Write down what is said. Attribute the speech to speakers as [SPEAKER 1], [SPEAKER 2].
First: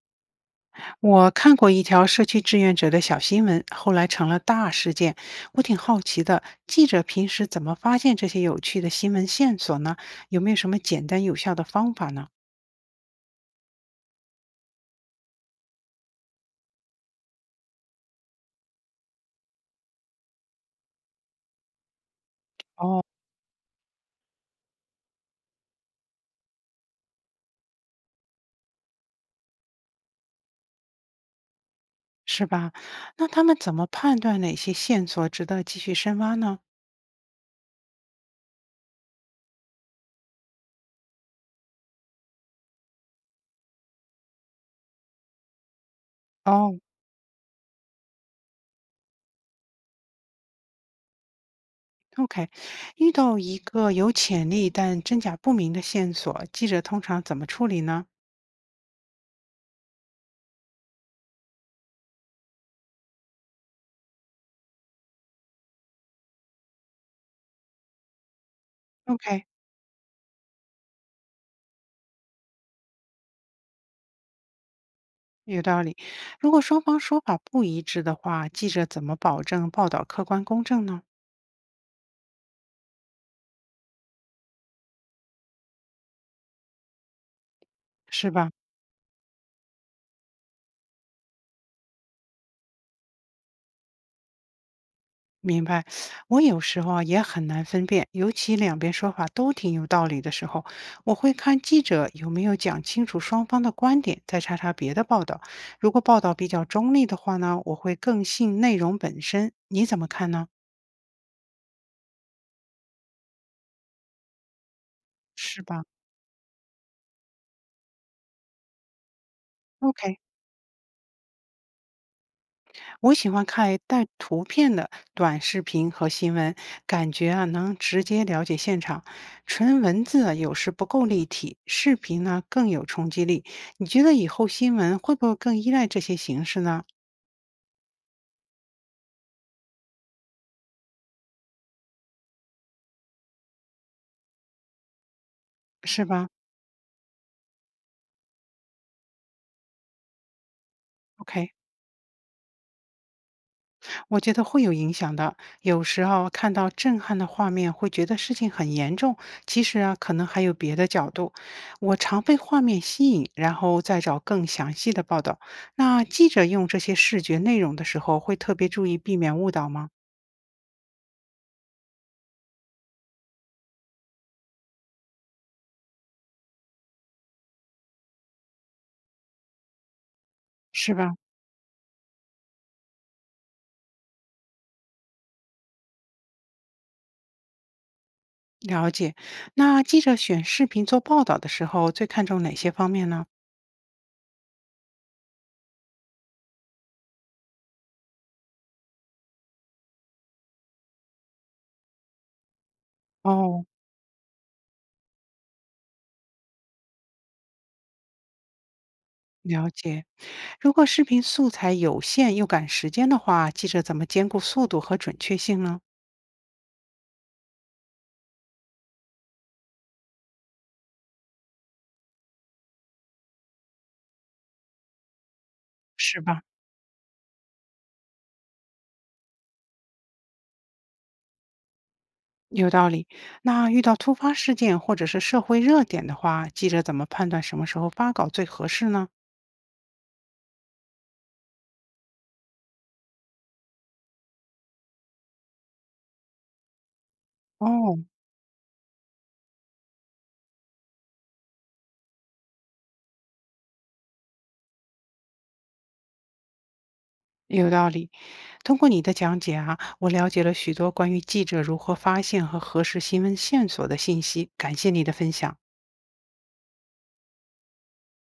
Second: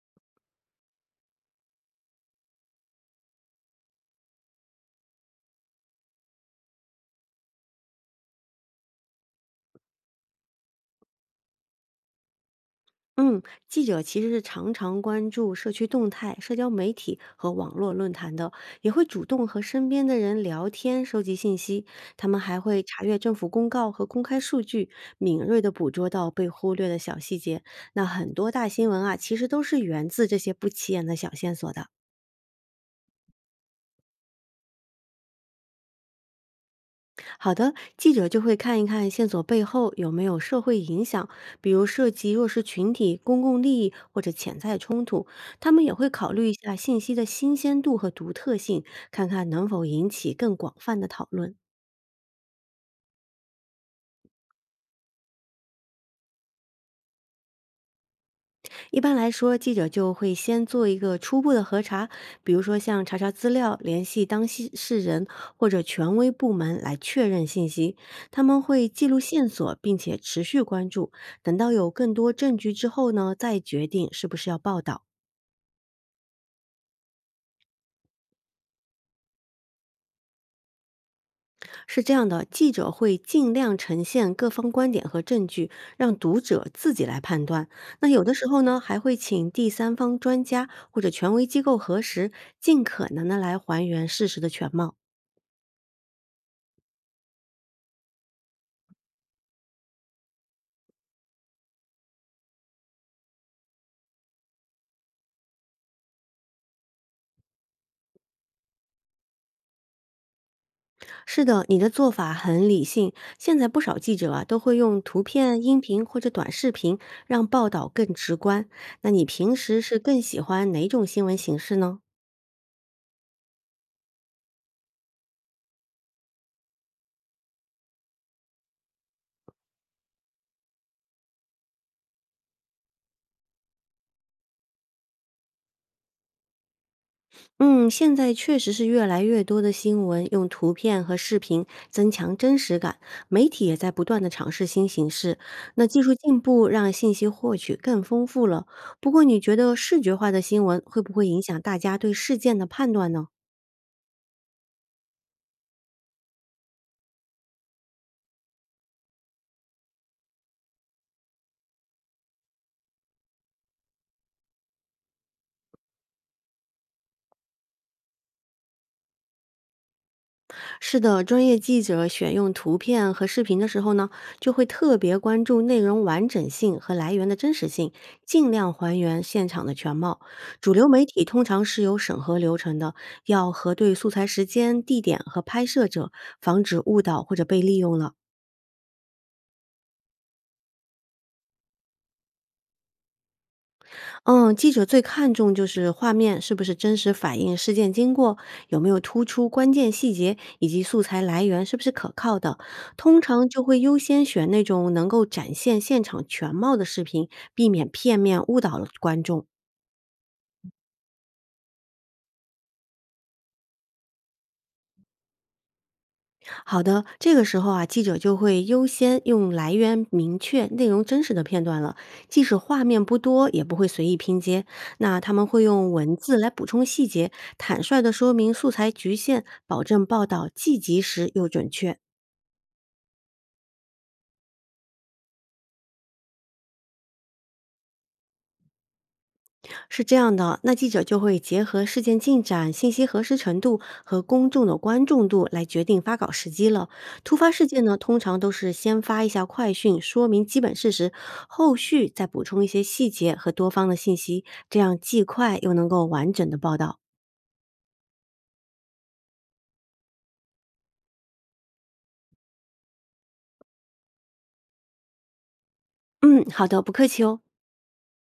[SPEAKER 1] 我看过一条社区志愿者的小新闻，后来成了大事件。我挺好奇的，记者平时怎么发现这些有趣的新闻线索呢？有没有什么简单有效的方法呢？
[SPEAKER 2] 嗯，记者其实是常常关注社区动态、社交媒体和网络论坛的，也会主动和身边的人聊天、收集信息。他们还会
[SPEAKER 1] 哦。
[SPEAKER 2] 查阅政府公告和公开数据，敏锐地捕捉到被忽略的小细节。那很多大新闻啊，其实都是源自这些不起眼的小线索的。
[SPEAKER 1] 是吧？那他们怎么判断哪些线索值得继续深挖呢？
[SPEAKER 2] 好的，记者就会看一看线索背后有没有社会影响，比如涉及弱势群体、公共利益或者潜在冲突。他们也会考虑一下
[SPEAKER 1] 哦，
[SPEAKER 2] 信息的新鲜度和独特性，看看能否引起更广泛的讨论。
[SPEAKER 1] ？OK，遇到一个有潜力但真假不明的线索，记者通常怎么处理呢
[SPEAKER 2] 一般来说，记者就会先做一个初步的核查，比如说像查查资料、联系当事人或者权威部门来确认信息。他们会记录
[SPEAKER 1] ？OK，
[SPEAKER 2] 线索，并且持续关注，等到有更多证据之后呢，再决定是不是要报道。
[SPEAKER 1] 有道理。如果双方说法不一致的话，记者怎么保证报道客观公正呢？
[SPEAKER 2] 是这样的，记者会尽量呈现各方观点和证据，让读者自己来判断。那有
[SPEAKER 1] 是
[SPEAKER 2] 的时
[SPEAKER 1] 吧？
[SPEAKER 2] 候呢，还会请第三方专家或者权威机构核实，尽可能的来还原事实的全貌。
[SPEAKER 1] 明白。我有时候啊也很难分辨，尤其两边说法都挺有道理的时候，我会看记者有没有讲清楚双方的观点，再查查别的报道。如果报道比较中立的话呢，我会更信内容本身。你怎么看呢？
[SPEAKER 2] 是的，你的做法很理性。现在不少记者啊，都会用图片、
[SPEAKER 1] 是
[SPEAKER 2] 音
[SPEAKER 1] 吧
[SPEAKER 2] 频或者短视频，让报道更直观。那你平时是
[SPEAKER 1] ？OK。
[SPEAKER 2] 更喜欢哪种新闻形式呢？
[SPEAKER 1] 我喜欢看带图片的短视频和新闻，感觉啊能直接了解现场。纯文字啊有时不够立体，视频呢更有冲击力。你觉得以后新闻会不会更依赖这些形式呢？
[SPEAKER 2] 嗯，现在确实是越来越多的新闻用图片和视频增强真实感，媒体也在不断的尝试新形式。那技
[SPEAKER 1] 是
[SPEAKER 2] 术
[SPEAKER 1] 吧
[SPEAKER 2] 进步让信息获取更丰富了。不过，你觉得视觉化的新闻会不会影
[SPEAKER 1] ？OK，
[SPEAKER 2] 响大家对事件的判断呢？
[SPEAKER 1] 我觉得会有影响的。有时候看到震撼的画面，会觉得事情很严重，其实啊，可能还有别的角度。我常被画面吸引，然后再找更详细的报道。那记者用这些视觉内容的时候，会特别注意避免误导吗？
[SPEAKER 2] 是的，专业记者选用图片和视频的时候呢，就会特别关注内容完整性和来源的真实性，尽量还原现场的全貌。主流
[SPEAKER 1] 是
[SPEAKER 2] 媒
[SPEAKER 1] 吧？
[SPEAKER 2] 体通常是有审核流程的，要核对素材时间、地点和拍摄者，防止误导或者被利用了。
[SPEAKER 1] 了解。那记者选视频做报道的时候，最看重哪些方面呢？
[SPEAKER 2] 嗯，记者最看重就是画面是不是真实反映事件经过，有没有突出关键细节，以及素材来源是不是可靠的。通常就
[SPEAKER 1] 哦，
[SPEAKER 2] 会优先选那种能够展现现场全貌的视频，避免片面误导了观众。
[SPEAKER 1] 了解。如果视频素材有限又赶时间的话，记者怎么兼顾速度和准确性呢？
[SPEAKER 2] 好的，这个时候啊，记者就会优先用来源明确、内容真实的片段了，即使画面不多，也不会随意拼接。那他们会用文
[SPEAKER 1] 是
[SPEAKER 2] 字
[SPEAKER 1] 吧？
[SPEAKER 2] 来补充细节，坦率地说明素材局限，保证报道既及时又准确。
[SPEAKER 1] 有道理。那遇到突发事件或者是社会热点的话，记者怎么判断什么时候发稿最合适呢？
[SPEAKER 2] 是这样的，那记者就会结合事件进展、信息核实程度和公众的关注度来决定发稿时机了。突发事件呢，
[SPEAKER 1] 哦，
[SPEAKER 2] 通常都是先发一下快讯，说明基本事实，后续再补充一些细节和多方的信息，这样既快又能够完整的报道。
[SPEAKER 1] 有道理。通过你的讲解啊，我了解了许多关于记者如何发现和核实新闻线索的信息。感谢你的分享。
[SPEAKER 2] 嗯，好的，不客气哦。